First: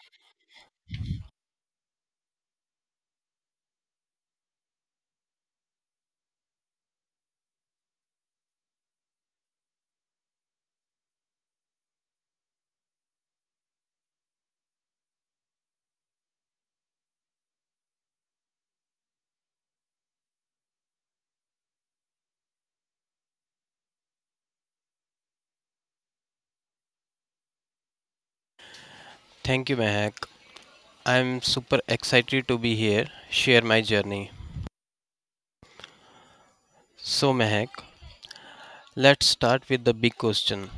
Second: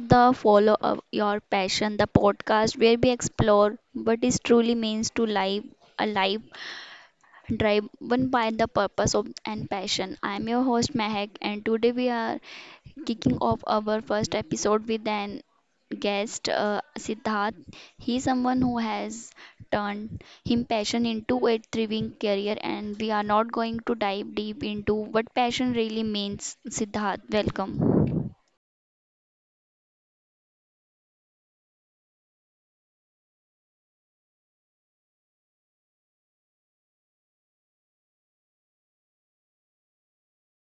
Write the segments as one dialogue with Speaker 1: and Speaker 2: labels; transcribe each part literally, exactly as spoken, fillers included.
Speaker 1: the Follow Up Your Passion, the podcast where we explore what it truly means to live a life driven by the purpose of and passion. I am your host Mehak, and today we are kicking off our first episode with an guest, uh, Siddharth. He is someone who has turned him passion into a thriving career, and we are not going to dive deep into what passion really means. Siddharth, welcome.
Speaker 2: Thank you, Mehak. I'm super excited to be here, share my journey. So, Mehak, let's start with the big question.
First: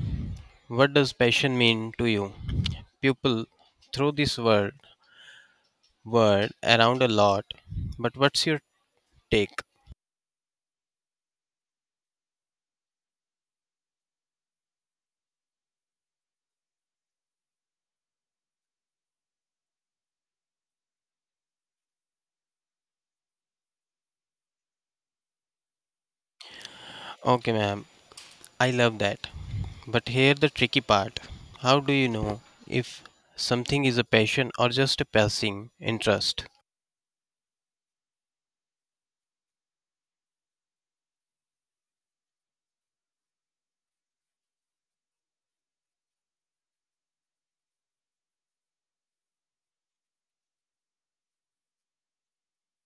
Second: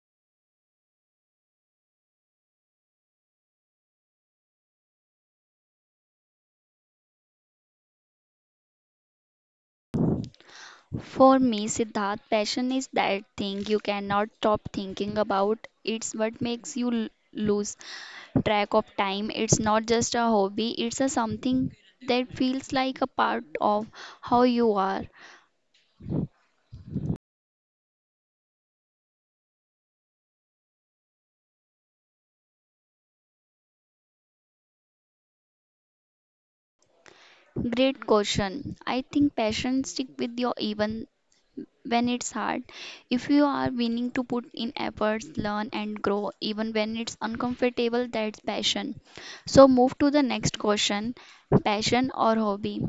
Speaker 2: What does passion mean to you? People throw this word word around a lot, but what's your take?
Speaker 1: For me, Siddharth, passion is that thing you cannot stop thinking about. It's what makes you l- lose track of time. It's not just a hobby, it's a something that feels like a part of how you are.
Speaker 2: Okay, ma'am, I love that. But here the tricky part. How do you know if something is a passion or just a passing interest?
Speaker 1: Great question. I think passion stick with you even when it's hard. If you are willing to put in efforts, learn and grow, even when it's uncomfortable, that's passion. So move to the next question, passion or hobby?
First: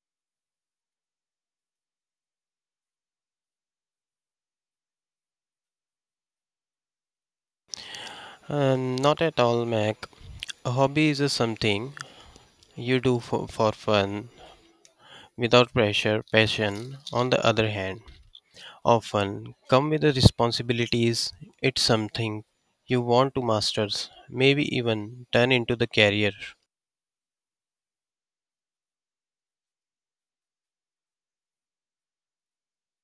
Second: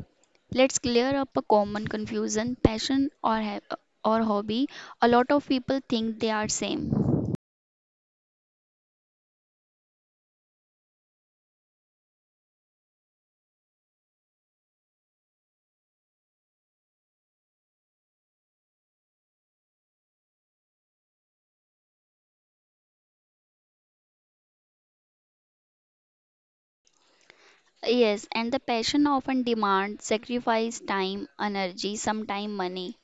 Speaker 1: Let's clear up a common confusion passion or, ha- or hobby. A lot of people think they are same.
Speaker 2: Um, not at all, Mac. A hobby is a something you do for, for fun, without pressure, passion, on the other hand, often come with the responsibilities. It's something you want to master, maybe even turn into the career.
Speaker 1: Yes, and the passion often demands sacrifice time, energy, sometime money.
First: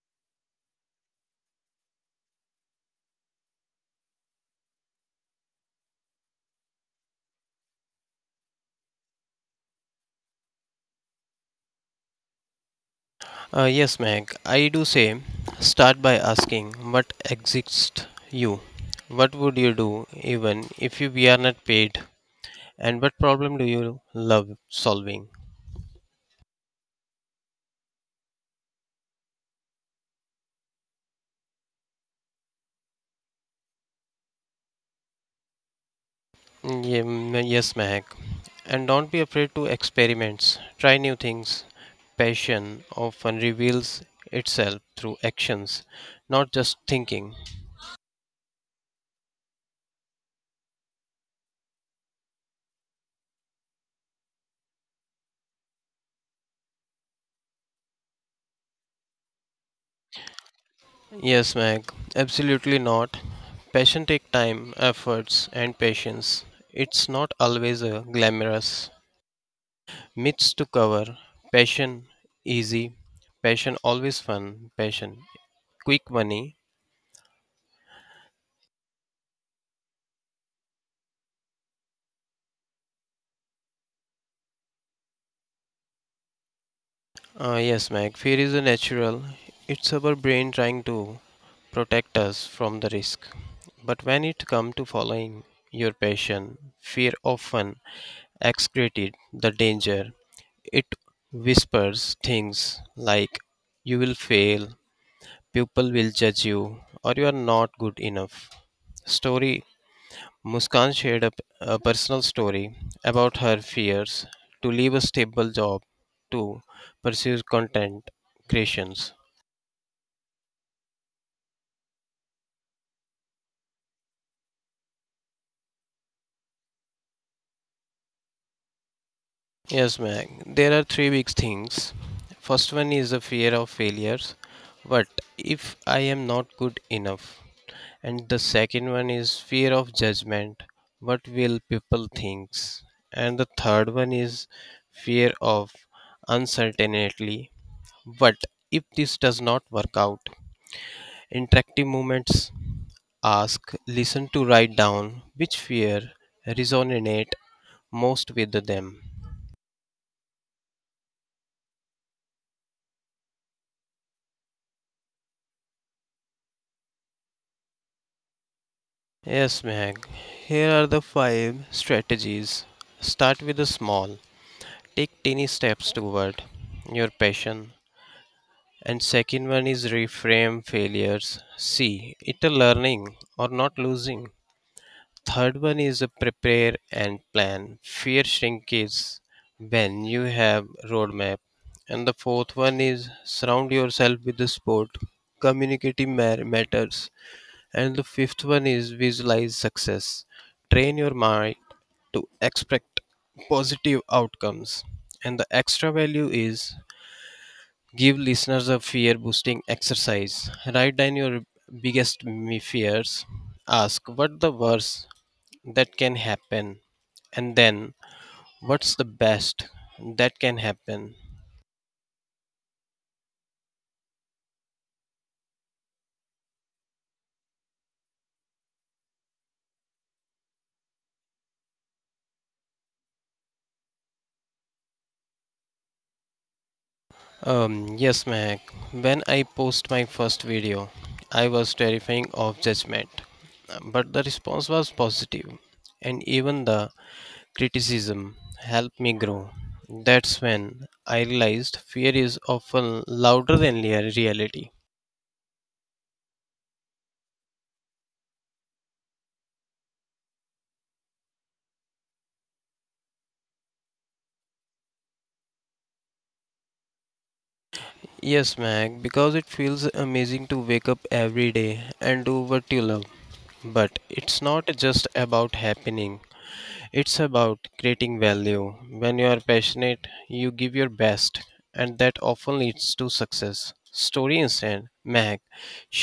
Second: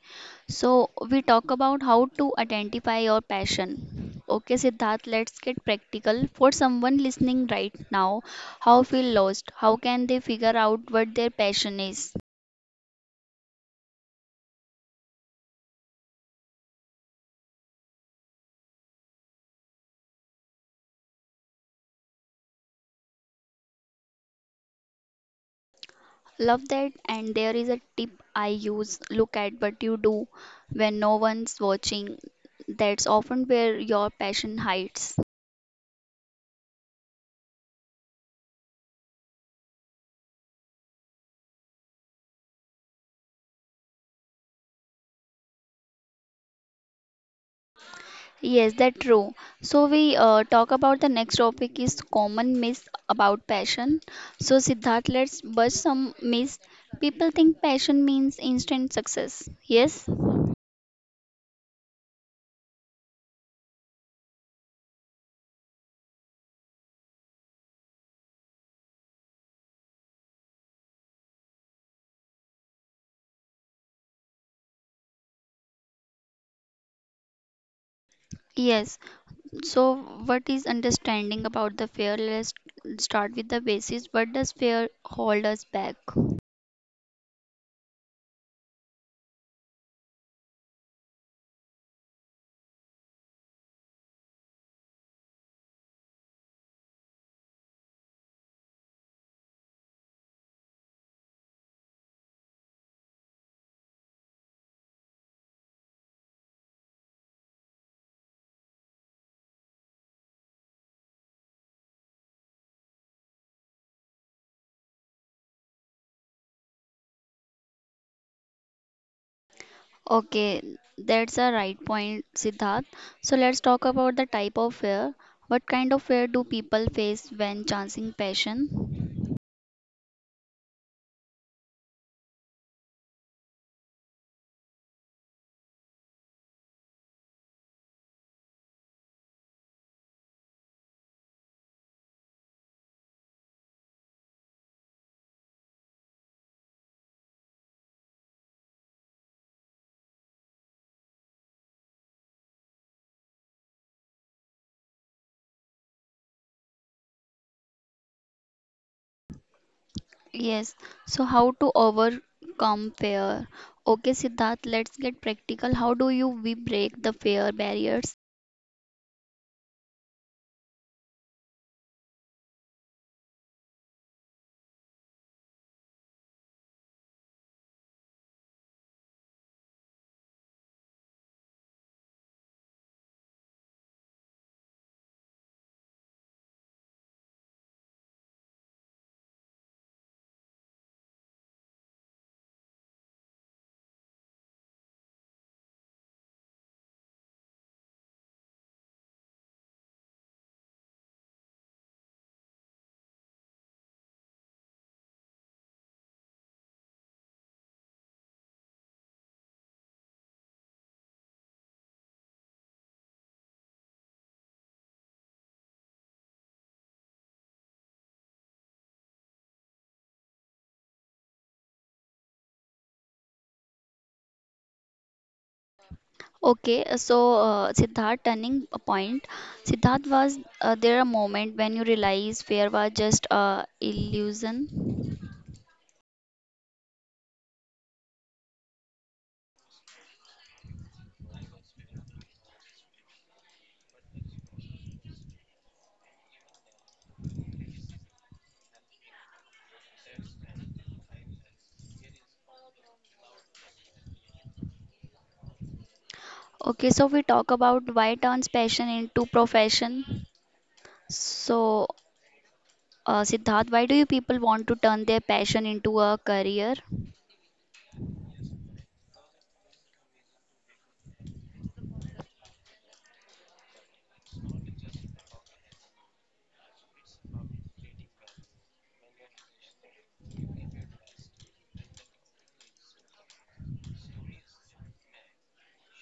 Speaker 1: So we talk about how to identify your passion. Okay, Siddharth, let's get practical. For someone listening right now, how feel lost? How can they figure out what their passion is?
Speaker 2: Uh, yes, Meg, I do say start by asking what exists you? What would you do even if you we are not paid? And what problem do you love solving?
Speaker 1: Love that. And there is a tip I use look at what you do when no one's watching. That's often where your passion hides.
Speaker 2: Yem- Yes, Mehak. And don't be afraid to experiments. Try new things. Passion often reveals itself through actions, not just thinking.
Speaker 1: Yes, that's true. So we uh, talk about the next topic is common myths about passion. So Siddharth, let's bust some myths. People think passion means instant success. Yes?
Speaker 2: Yes, Meg, absolutely not. Passion takes time, efforts, and patience. It's not always a glamorous myths to cover. Passion easy, passion always fun, passion quick money.
Speaker 1: Yes. So what is understanding about the fear? Let's start with the basis. What does fear hold us back?
Speaker 2: Uh, yes, Mac, fear is a natural. It's our brain trying to protect us from the risk. But when it comes to following your passion, fear often excreted the danger. It whispers things like you will fail, people will judge you, or you are not good enough. Story Muskan shared a a personal story about her fears to leave a stable job to pursue content creations.
Speaker 1: Okay, that's a right point, Siddharth. So let's talk about the type of fear. What kind of fear do people face when chancing passion?
Speaker 2: Yes, Meg, there are three big things. First one is the fear of failures. What if I am not good enough? And the second one is fear of judgment. What will people think? And the third one is fear of uncertainty. What if this does not work out? Interactive movements ask listen to write down which fear resonate most with them.
Speaker 1: Yes, so how to overcome fear? Okay, Siddharth, let's get practical. How do you we break the fear barriers?
Speaker 2: Yes, Meg. Here are the five strategies. Start with the small. Take tiny steps toward your passion. And second one is reframe failures. See, it a learning or not losing. Third one is a prepare and plan. Fear shrinks when you have roadmap. And the fourth one is surround yourself with the sport. Communicating ma- matters. And the fifth one is visualize success. Train your mind to expect positive outcomes. And the extra value is give listeners a fear boosting exercise. Write down your biggest me- fears. Ask what the worst that can happen and then what's the best that can happen.
Speaker 1: Okay, uh, so uh, Siddharth, turning a point. Siddharth, was uh, there a moment when you realized fear was just a illusion?
Speaker 2: Um yes, Mac, when I post my first video, I was terrifying of judgment, but the response was positive, and even the criticism helped me grow. That's when I realized fear is often louder than rea- reality.
Speaker 1: Okay, so we talk about why turns passion into profession. So, uh, Siddharth, why do you people want to turn their passion into a career?
Speaker 2: Yes, Mac, because it feels amazing to wake up every day and do what you love. But it's not just about happening, it's about creating value. When you are passionate, you give your best, and that often leads to success. Story instant Meg,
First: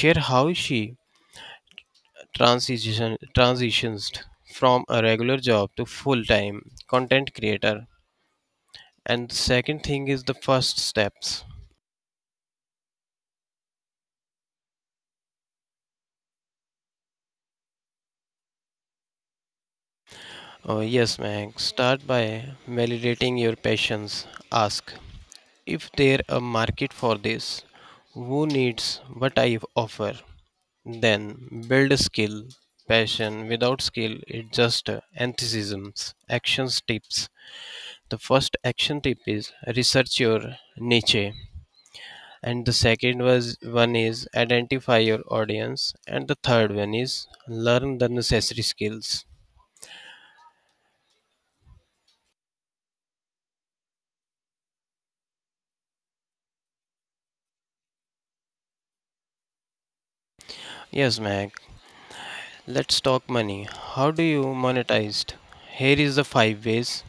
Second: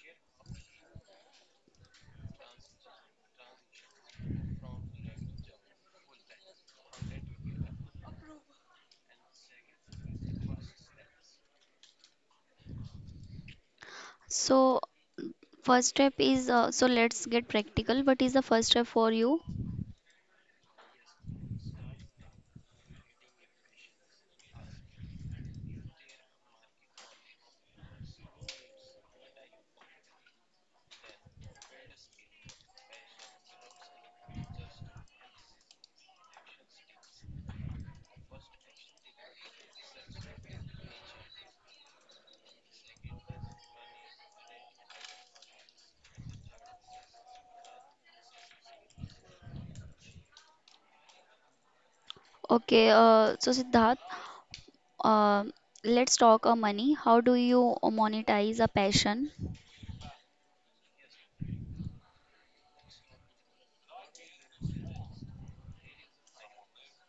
Speaker 2: share how she transition, transitions from a regular job to full time content creator. And the second thing is the first steps.
Speaker 1: So, first step is uh, so let's get practical. What is the first step for you?
Speaker 2: Oh, yes, Meg, start by validating your passions. Ask, if there a market for this, who needs what I offer? Then build a skill, passion. Without skill, it's just uh, enthusiasms. Actions tips. The first action tip is research your niche, and the second was one is identify your audience, and the third one is learn the necessary skills.
Speaker 1: Okay, uh, so Siddharth, uh, let's talk uh, money. How do you monetize a passion?
Speaker 2: Yes, Mac. Let's talk money. How do you monetize? Here is the five ways.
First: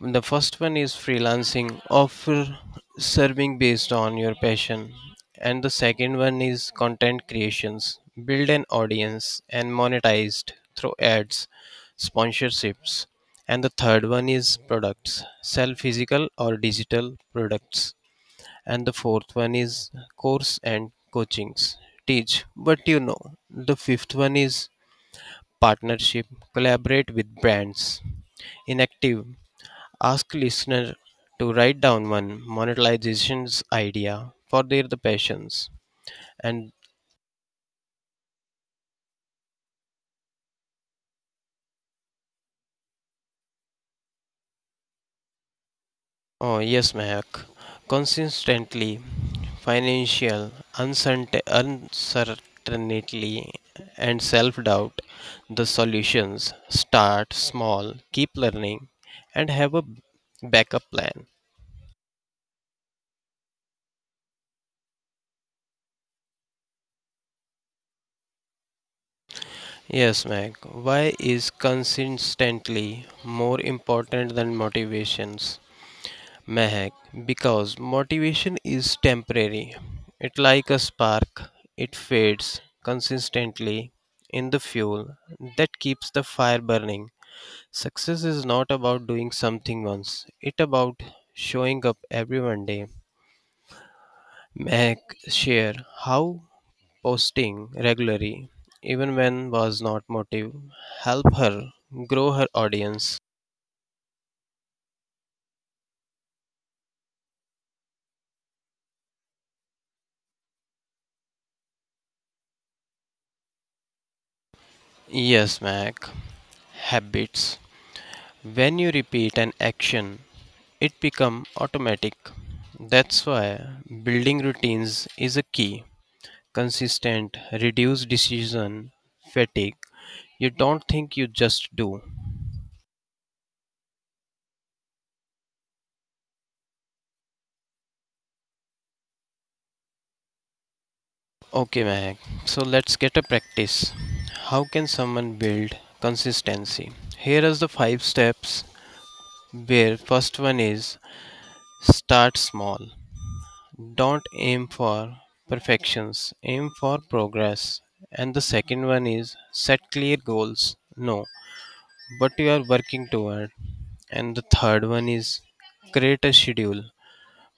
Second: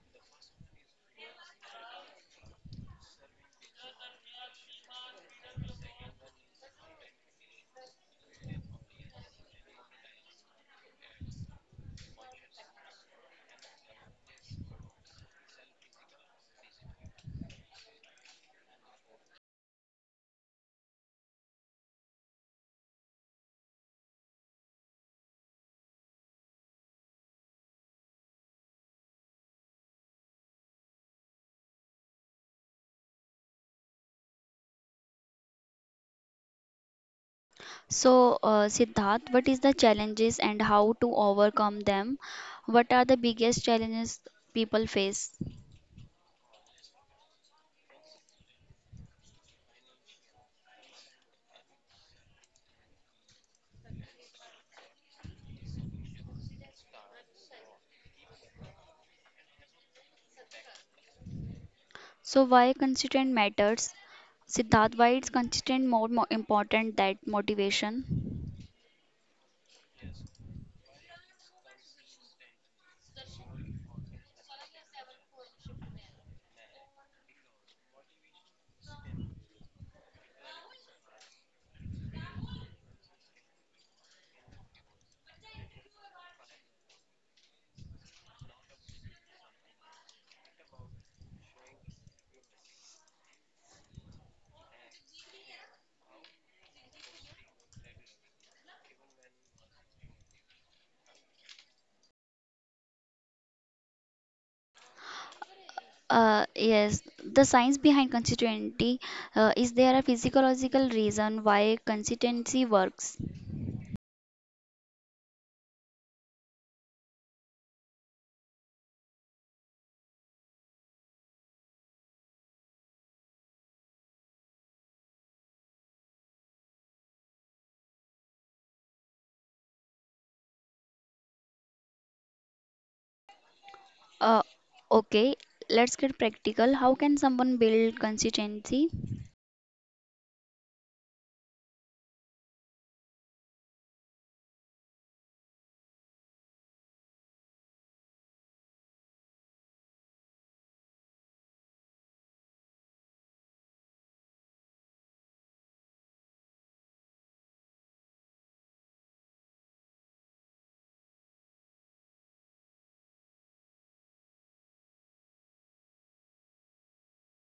Speaker 2: The first one is freelancing, offer serving based on your passion. And the second one is content creations, build an audience and monetized through ads, sponsorships. And the third one is products, sell physical or digital products. And the fourth one is course and coachings, teach what you know. The fifth one is partnership, collaborate with brands, inactive. Ask listener to write down one monetization's idea for their the passions and
Speaker 1: So, uh, Siddharth, what is the challenges and how to overcome them? What are the biggest challenges people face?
Speaker 2: oh yes, Mahak, consistently, financial uncertain- uncertainty, and self-doubt. The solutions start small, keep learning, and have a backup plan.
Speaker 1: So why consistent matters? Siddharth, why is consistent more, more important than motivation?
Speaker 2: Yes, Mahak, why is consistently more important than motivations, Mehak, because motivation is temporary. It like a spark, it fades. Consistently in the fuel that keeps the fire burning. Success is not about doing something once, it about showing up every one day. Mehak share how posting regularly, even when was not motive, help her grow her audience.
Speaker 1: Uh, yes, the science behind consistency uh, is there a physiological reason why consistency works?
Speaker 2: Yes, Mac. Habits. When you repeat an action it become automatic. That's why building routines is a key. Consistent, reduce decision fatigue. You don't think you just do.
Speaker 1: Uh, okay, let's get practical. How can someone build consistency?
Speaker 2: Okay, Mahak. So let's get a practice. How can someone build consistency? Here are the five steps where first one is start small. Don't aim for perfections, aim for progress. And the second one is set clear goals. No, what you are working toward. And the third one is create a schedule,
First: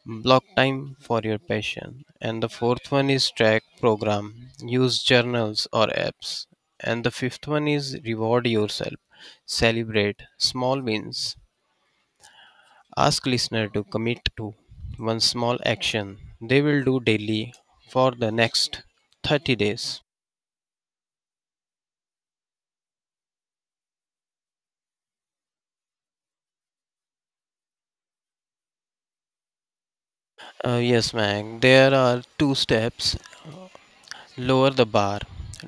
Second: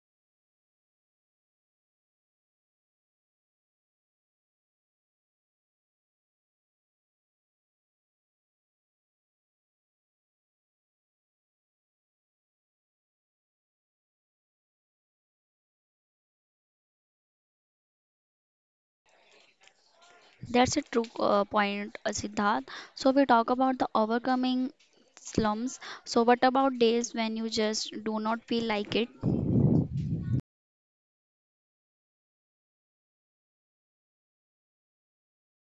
Speaker 2: block time for your passion. And the fourth one is track program, use journals or apps. And the fifth one is reward yourself, celebrate small wins. Ask listener to commit to one small action they will do daily for the next thirty days.
Speaker 1: That's a true uh, point, uh, Siddharth. So we talk about the overcoming slumps. So what about days when you just do not feel like it?
Speaker 2: Uh, yes, Mac. There are two steps. Lower the bar.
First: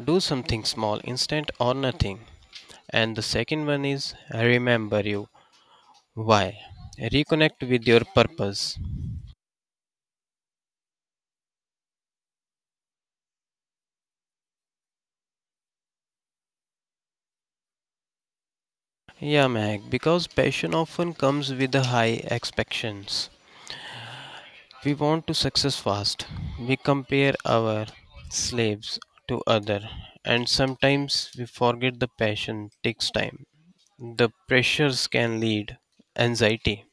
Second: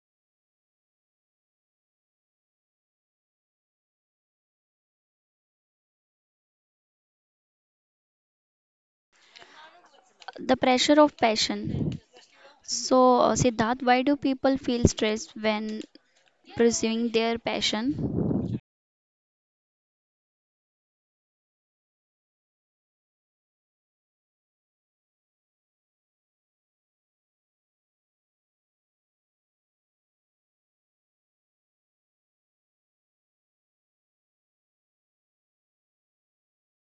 Speaker 2: Do something small, instant or nothing. And the second one is remember you. Why? Reconnect with your purpose.
Speaker 1: The pressure of passion. So, uh, Siddharth, why do people feel stressed when pursuing their passion?
Speaker 2: Yeah, Meg, because passion often comes with the high expectations. We want to success fast. We compare our slaves to other and sometimes we forget the passion takes time. The pressures can lead anxiety.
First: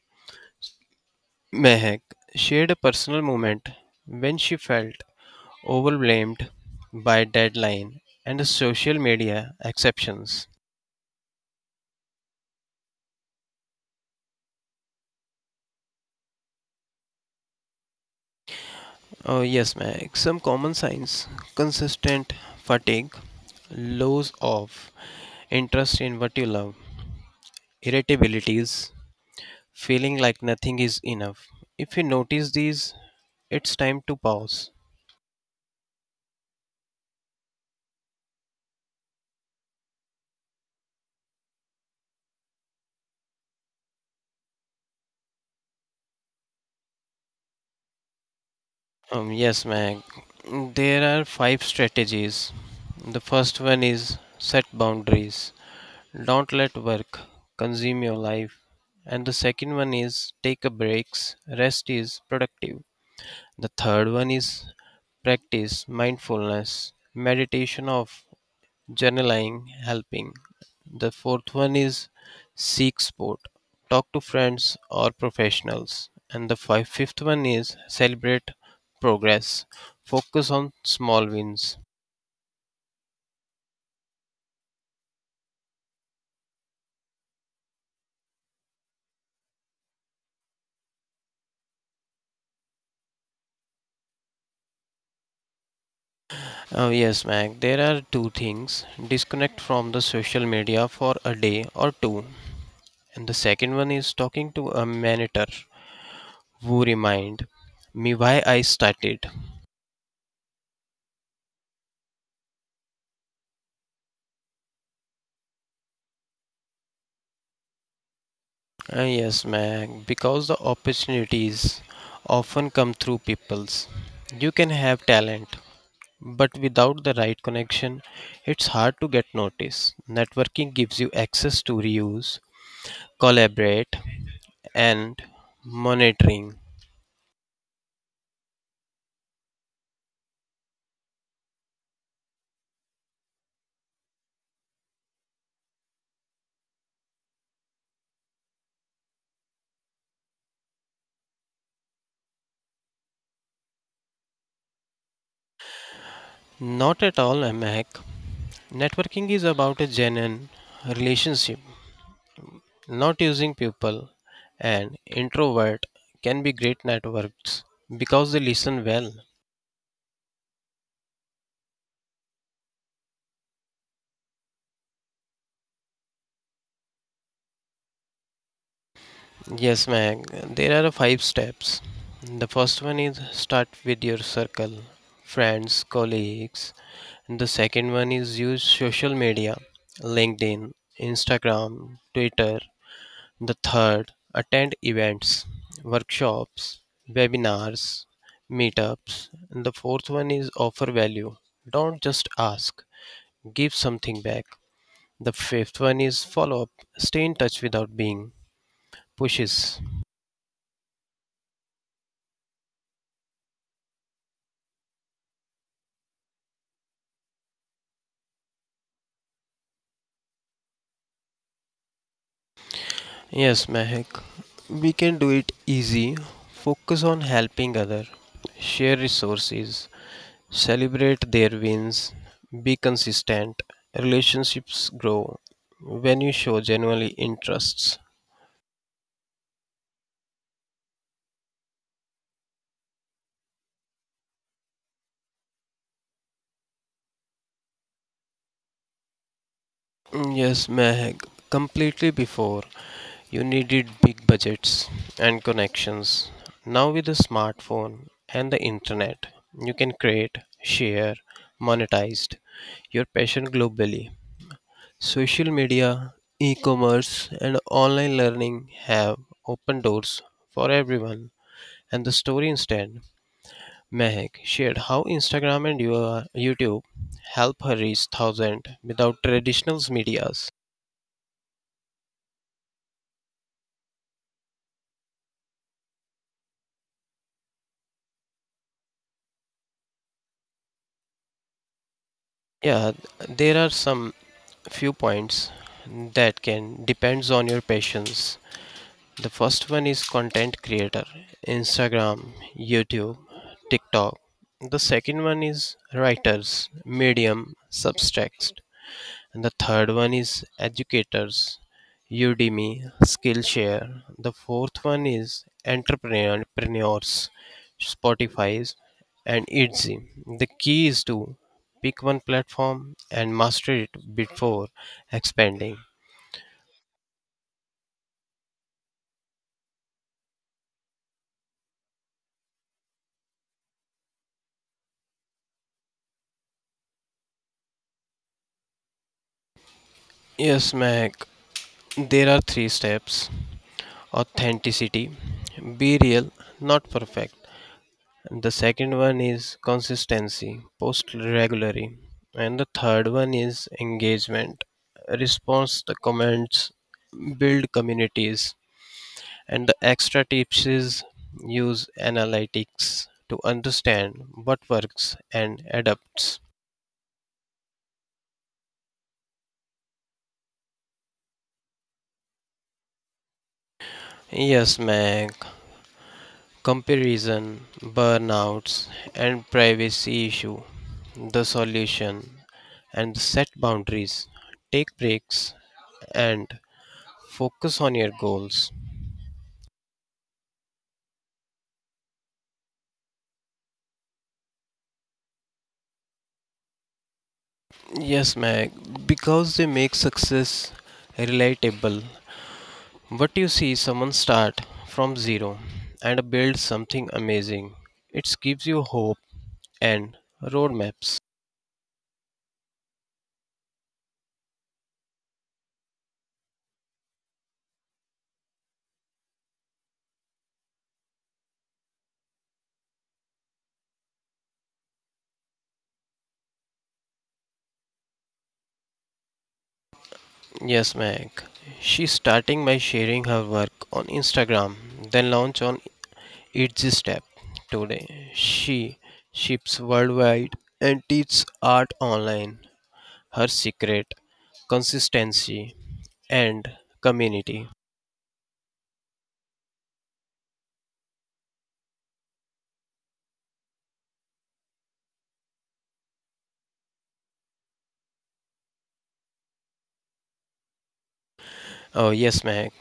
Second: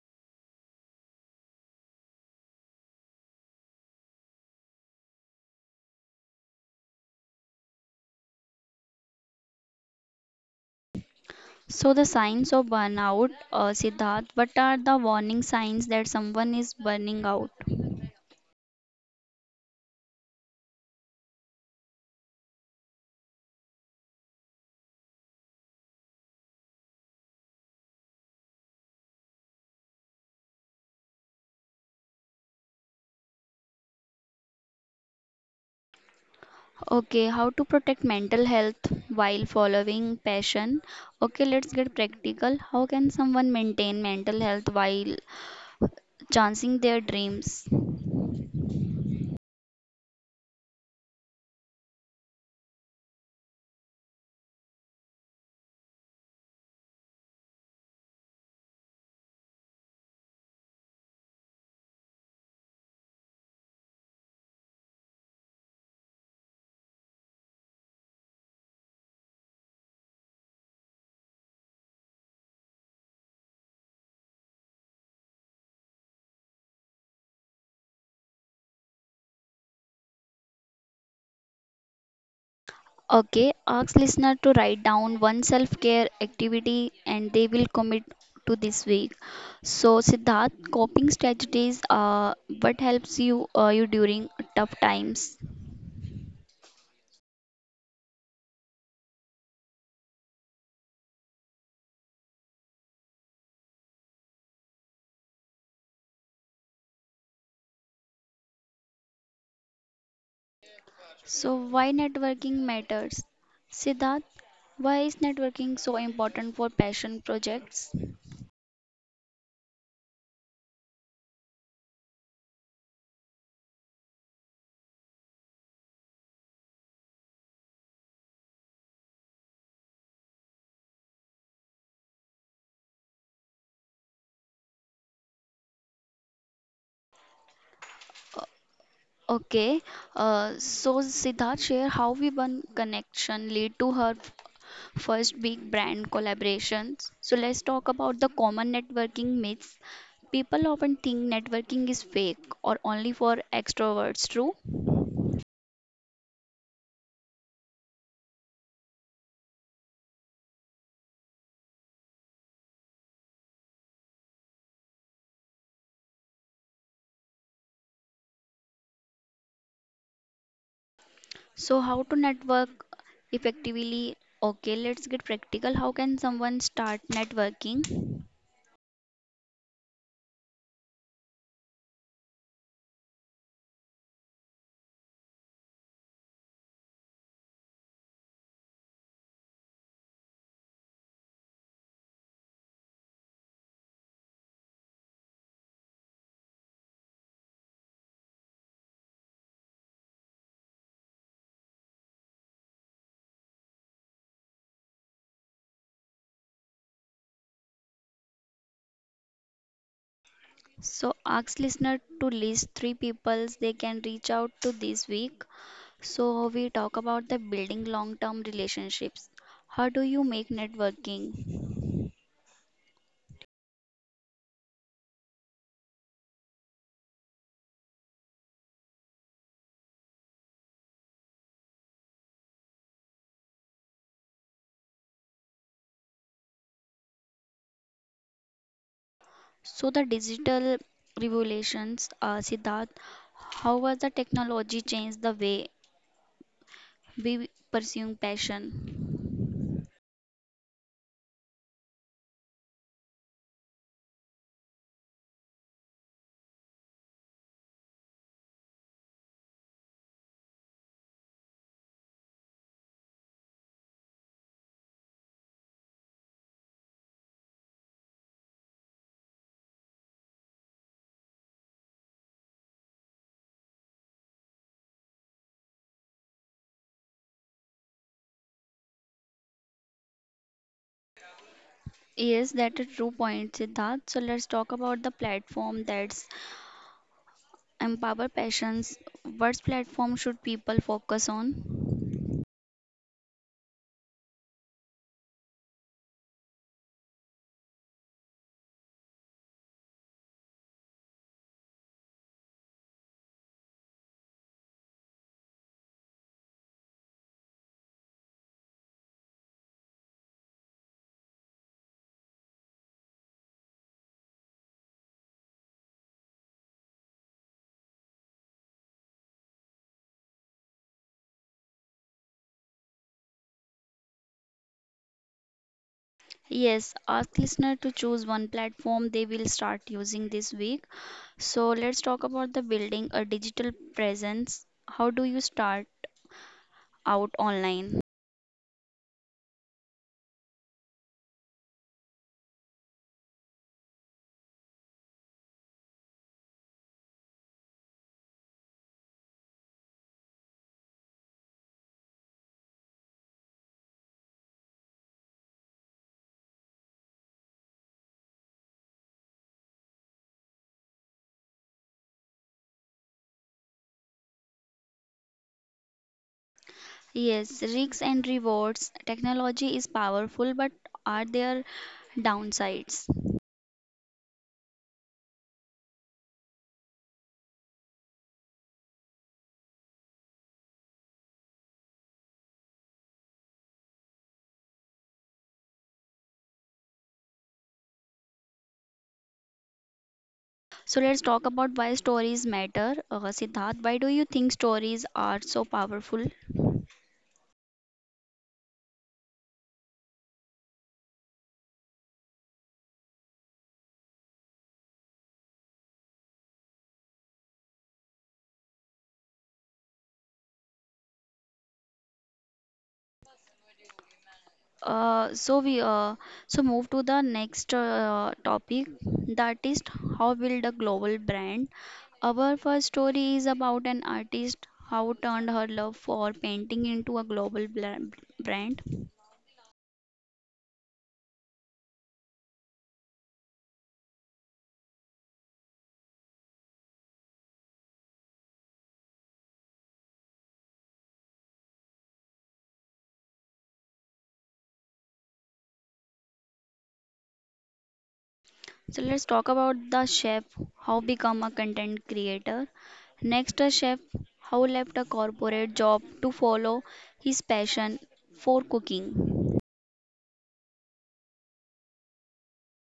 Speaker 2: Mehak shared a personal moment when she felt overwhelmed by deadline and social media exceptions.
Speaker 1: So, the signs of burnout, uh, Siddharth, what are the warning signs that someone is burning out?
Speaker 2: Oh, yes, Mac. Some common signs: consistent fatigue, loss of interest in what you love, irritabilities, feeling like nothing is enough. If you notice these, it's time to pause.
Speaker 1: Okay, how to protect mental health while following passion? Okay, let's get practical. How can someone maintain mental health while chancing their dreams?
Speaker 2: Um, yes, Mac. There are five strategies. The first one is set boundaries. Don't let work consume your life. And the second one is take a breaks. Rest is productive. The third one is practice mindfulness, meditation of journaling, helping. The fourth one is seek support. Talk to friends or professionals. And the fi- fifth one is celebrate progress. Focus on small wins.
Speaker 1: Okay, ask listener to write down one self-care activity and they will commit to this week. So Siddharth, coping strategies are what helps you uh, you during tough times.
Speaker 2: Oh, yes, Mac. There are two things: disconnect from the social media for a day or two. And the second one is talking to a manager who remind me why I started.
Speaker 1: So why networking matters? Siddharth, why is networking so important for passion projects?
Speaker 2: Ah, yes, Mac. Because the opportunities often come through people's. You can have talent, but without the right connection, it's hard to get noticed. Networking gives you access to reuse, collaborate, and monitoring.
Speaker 1: Okay, uh, so Siddharth, share how V one connection lead to her first big brand collaborations. So let's talk about the common networking myths. People often think networking is fake or only for extroverts, true?
Speaker 2: Not at all, Mac. Networking is about a genuine relationship, not using people. An introvert can be great networks because they listen well.
Speaker 1: So, how to network effectively? Okay, let's get practical. How can someone start networking?
Speaker 2: Yes, Meg, there are five steps. The first one is start with your circle, friends, colleagues. The second one is use social media, LinkedIn, Instagram, Twitter. The third, attend events, workshops, webinars, meetups. And the fourth one is offer value. Don't just ask, give something back. The fifth one is follow up, stay in touch without being pushes.
Speaker 1: So, ask listener to list three peoples they can reach out to this week. So, we talk about the building long term relationships. How do you make networking?
Speaker 2: Yes, Mehak, we can do it easy. Focus on helping other, share resources, celebrate their wins, be consistent. Relationships grow when you show genuine interests.
Speaker 1: So, the digital revolutions, uh, Siddharth, how has the technology changed the way be pursuing passion.
Speaker 2: Mm, yes, Meg, completely. Before you needed big budgets and connections. Now, with the smartphone and the internet, you can create, share, monetize your passion globally. Social media, e commerce, and online learning have opened doors for everyone. And the story instead, Mehak shared how Instagram and your- YouTube help her reach thousands without traditional media.
Speaker 1: Yes, that's a true point, Siddharth. So let's talk about the platform that's empower passions. What platform should people focus on?
Speaker 2: Yeah, there are some few points that can depends on your patience. The first one is content creator, Instagram, YouTube, TikTok. The second one is writers, Medium, Substack. And the third one is educators, Udemy, Skillshare. The fourth one is entrepreneurs, Spotify, and Etsy. The key is to pick one platform and master it before expanding.
Speaker 1: Yes, ask listener to choose one platform they will start using this week. So let's talk about the building a digital presence. How do you start out online?
Speaker 2: Yes, Mac, there are three steps: authenticity, be real, not perfect. And the second one is consistency, post regularly. And the third one is engagement, response the comments, build communities. And the extra tips is use analytics to understand what works and adapts.
Speaker 1: Yes, risks and rewards. Technology is powerful, but are there downsides?
Speaker 2: Yes, Meg. Comparison, burnouts, and privacy issue. The solution and set boundaries. Take breaks and focus on your goals.
Speaker 1: So let's talk about why stories matter. Uh, Siddharth, why do you think stories are so powerful?
Speaker 2: Yes, Meg, because they make success relatable. What you see someone start from zero and build something amazing. It gives you hope and roadmaps.
Speaker 1: Uh, so we uh, so move to the next uh, topic that is how build a global brand. Our first story is about an artist how turned her love for painting into a global bla- brand.
Speaker 2: Yes, Meg. She's starting by sharing her work on Instagram, then launch on It's a Step. Today, she ships worldwide and teaches art online. Her secret, consistency, and community.
Speaker 1: So let's talk about the chef how become a content creator. Next, a chef how left a corporate job to follow his passion for cooking.
Speaker 2: Oh yes, Mehak.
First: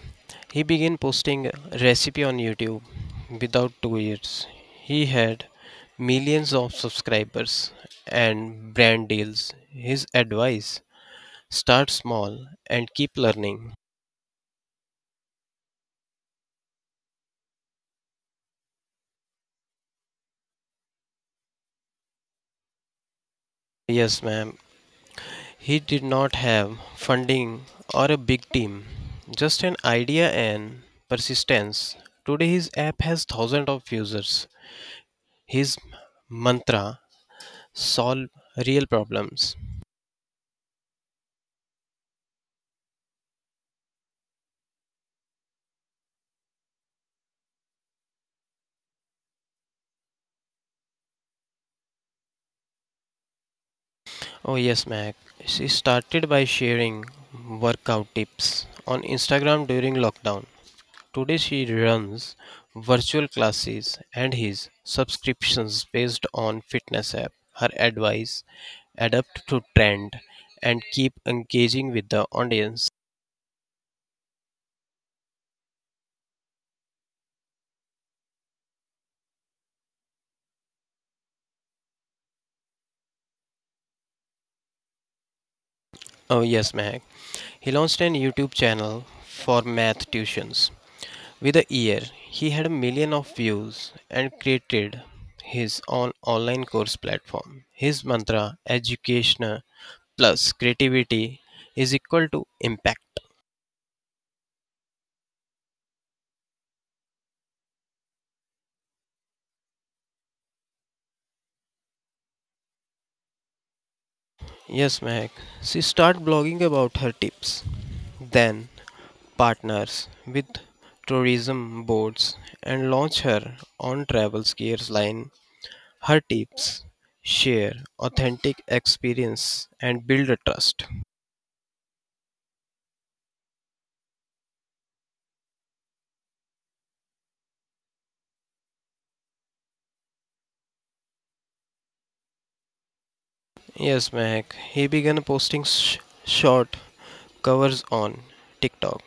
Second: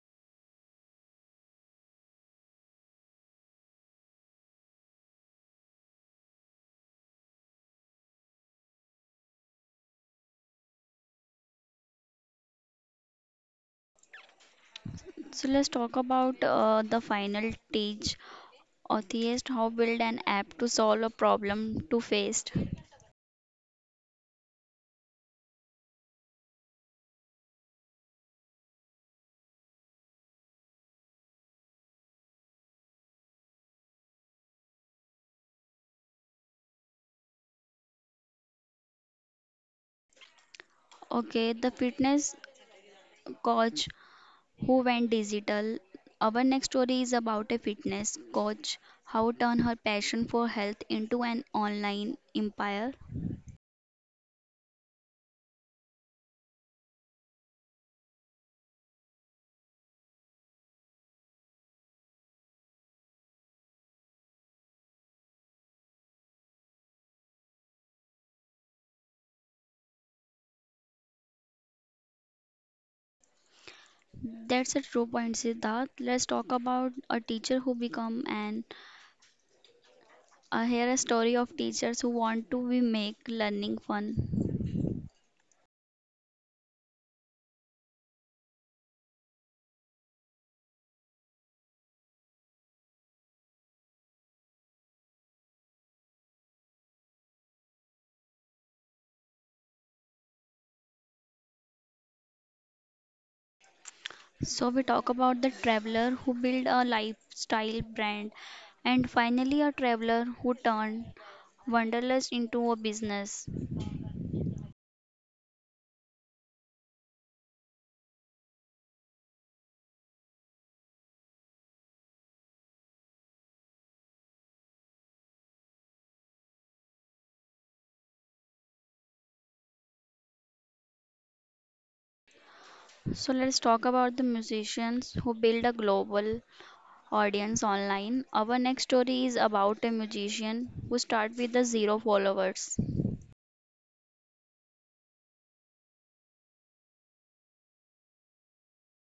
Speaker 2: He began posting recipe on YouTube. Without two years, he had millions of subscribers and brand deals. His advice: start small and keep learning.
Speaker 1: So let's talk about uh, the final stage, Atheist, how build an app to solve a problem to faced.
Speaker 2: Yes, ma'am. He did not have funding or a big team, just an idea and persistence. Today, his app has thousands of users. His mantra: solve real problems.
Speaker 1: Okay, the fitness coach who went digital. Our next story is about a fitness coach how turn her passion for health into an online empire.
Speaker 2: Oh, yes, Mac. She started by sharing workout tips on Instagram during lockdown. Today, she runs virtual classes and his subscriptions based on fitness app. Her advice adapt to trend and keep engaging with the audience.
Speaker 1: That's a true point, Siddharth. Let's talk about a teacher who become an. Uh, here a story of teachers who want to be make learning fun.
Speaker 2: Oh, yes, Mac. He launched an YouTube channel for math tuitions. With a year, he had a million of views and created his own online course platform. His mantra, education plus creativity, is equal to impact.
Speaker 1: So we talk about the traveler who built a lifestyle brand and finally a traveler who turned wanderlust into a business.
Speaker 2: Yes, Mehak. She started blogging about her tips, then partners with tourism boards and launch her on travel skiers line. Her tips share authentic experience and build a trust.
Speaker 1: So let's talk about the musicians who build a global audience online. Our next story is about a musician who start with the zero followers.
Speaker 2: Yes, Mehak. He began posting sh- short covers on TikTok.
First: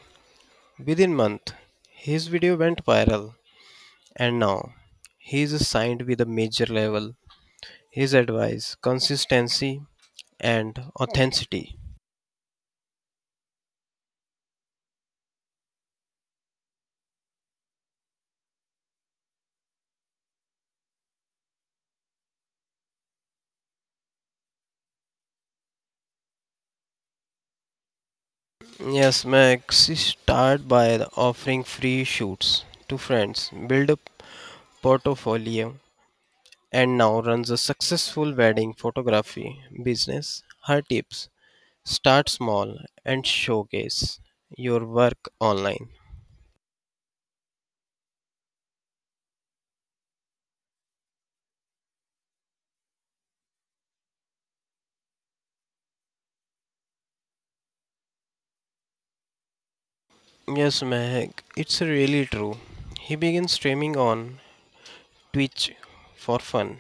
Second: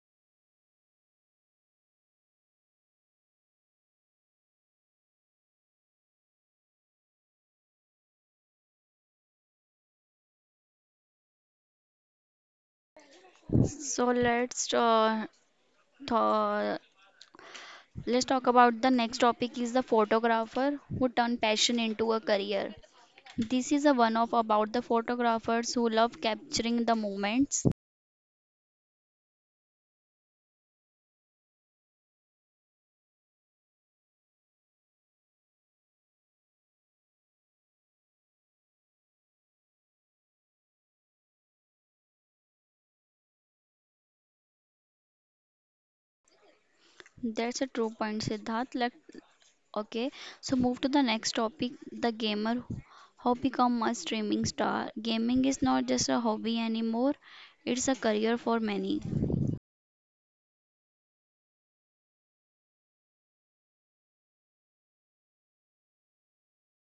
Speaker 2: Within month, his video went viral, and now he is signed with a major label. His advice, consistency, and authenticity.
Speaker 1: So let's uh, tho- let's talk about the next topic is the photographer who turned passion into a career. This is a one off about the photographers who love capturing the moments.
Speaker 2: Yes, Max, start by the offering free shoots to friends, build a portfolio, and now runs a successful wedding photography business. Her tips start small and showcase your work online.
Speaker 1: That's a true point, Siddharth. Like, okay, so move to the next topic the gamer who become a streaming star. Gaming is not just a hobby anymore, it's a career for many.
Speaker 2: Yes, Mehak, it's really true. He began streaming on Twitch for fun.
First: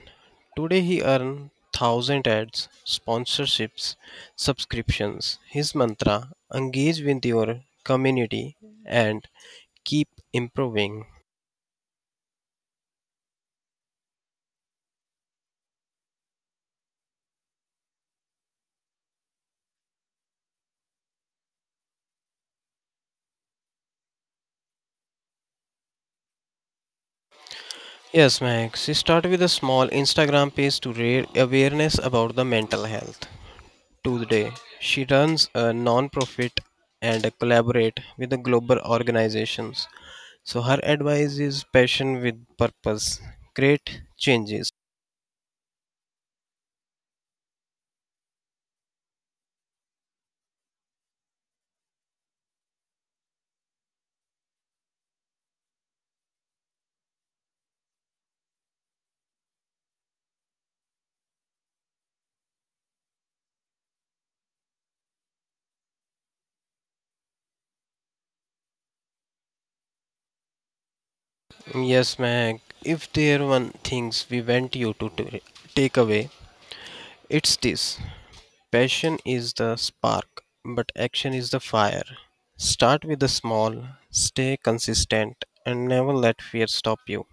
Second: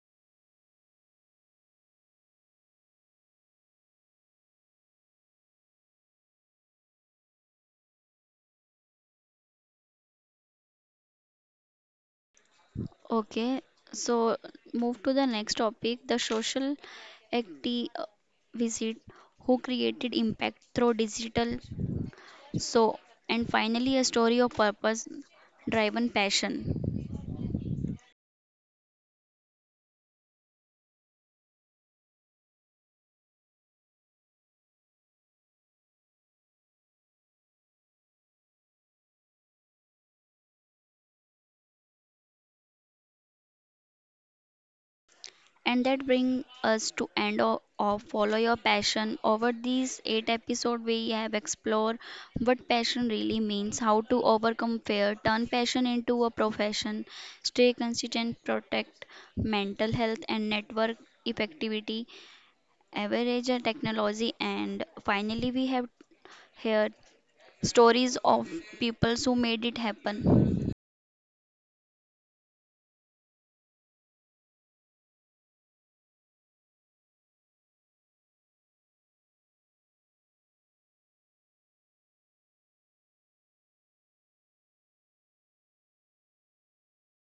Speaker 2: Today he earned one thousand ads, sponsorships, subscriptions. His mantra engage with your community and keep improving.
Speaker 1: Okay, so move to the next topic the social activist who created impact through digital. So, and finally, a story of purpose driven passion.
Speaker 2: Yes, Max, start with a small Instagram page to raise awareness about the mental health. Today, she runs a non-profit and collaborate with the global organizations. So her advice is passion with purpose. Great changes.
Speaker 1: And that brings us to end of, of Follow Your Passion. Over these eight episodes, we have explored what passion really means, how to overcome fear, turn passion into a profession, stay consistent, protect mental health, and network effectivity, average and technology, and finally, we have here stories of people who made it happen.
Speaker 2: Yes, Meg. If there one things we want you to t- take away, it's this. Passion is the spark, but action is the fire. Start with the small, stay consistent, and never let fear stop you.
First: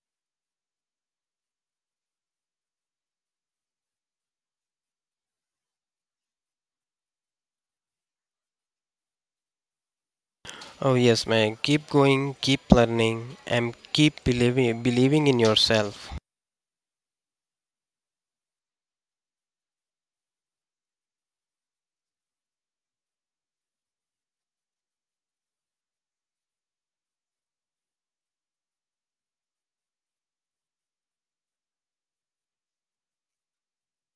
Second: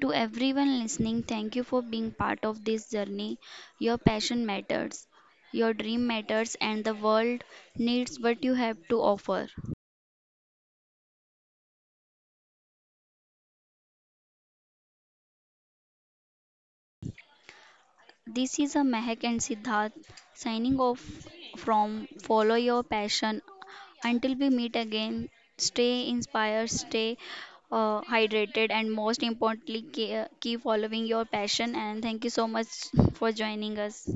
Speaker 1: To everyone listening, thank you for being part of this journey. Your passion matters, your dream matters, and the world needs what you have to offer.
Speaker 2: Oh yes, man. Keep going, keep learning, and keep believing believing in yourself.
Speaker 1: This is a Mehak and Siddharth signing off from Follow Your Passion. Until we meet again, stay inspired, stay uh, hydrated, and most importantly, ke- keep following your passion. And thank you so much for joining us.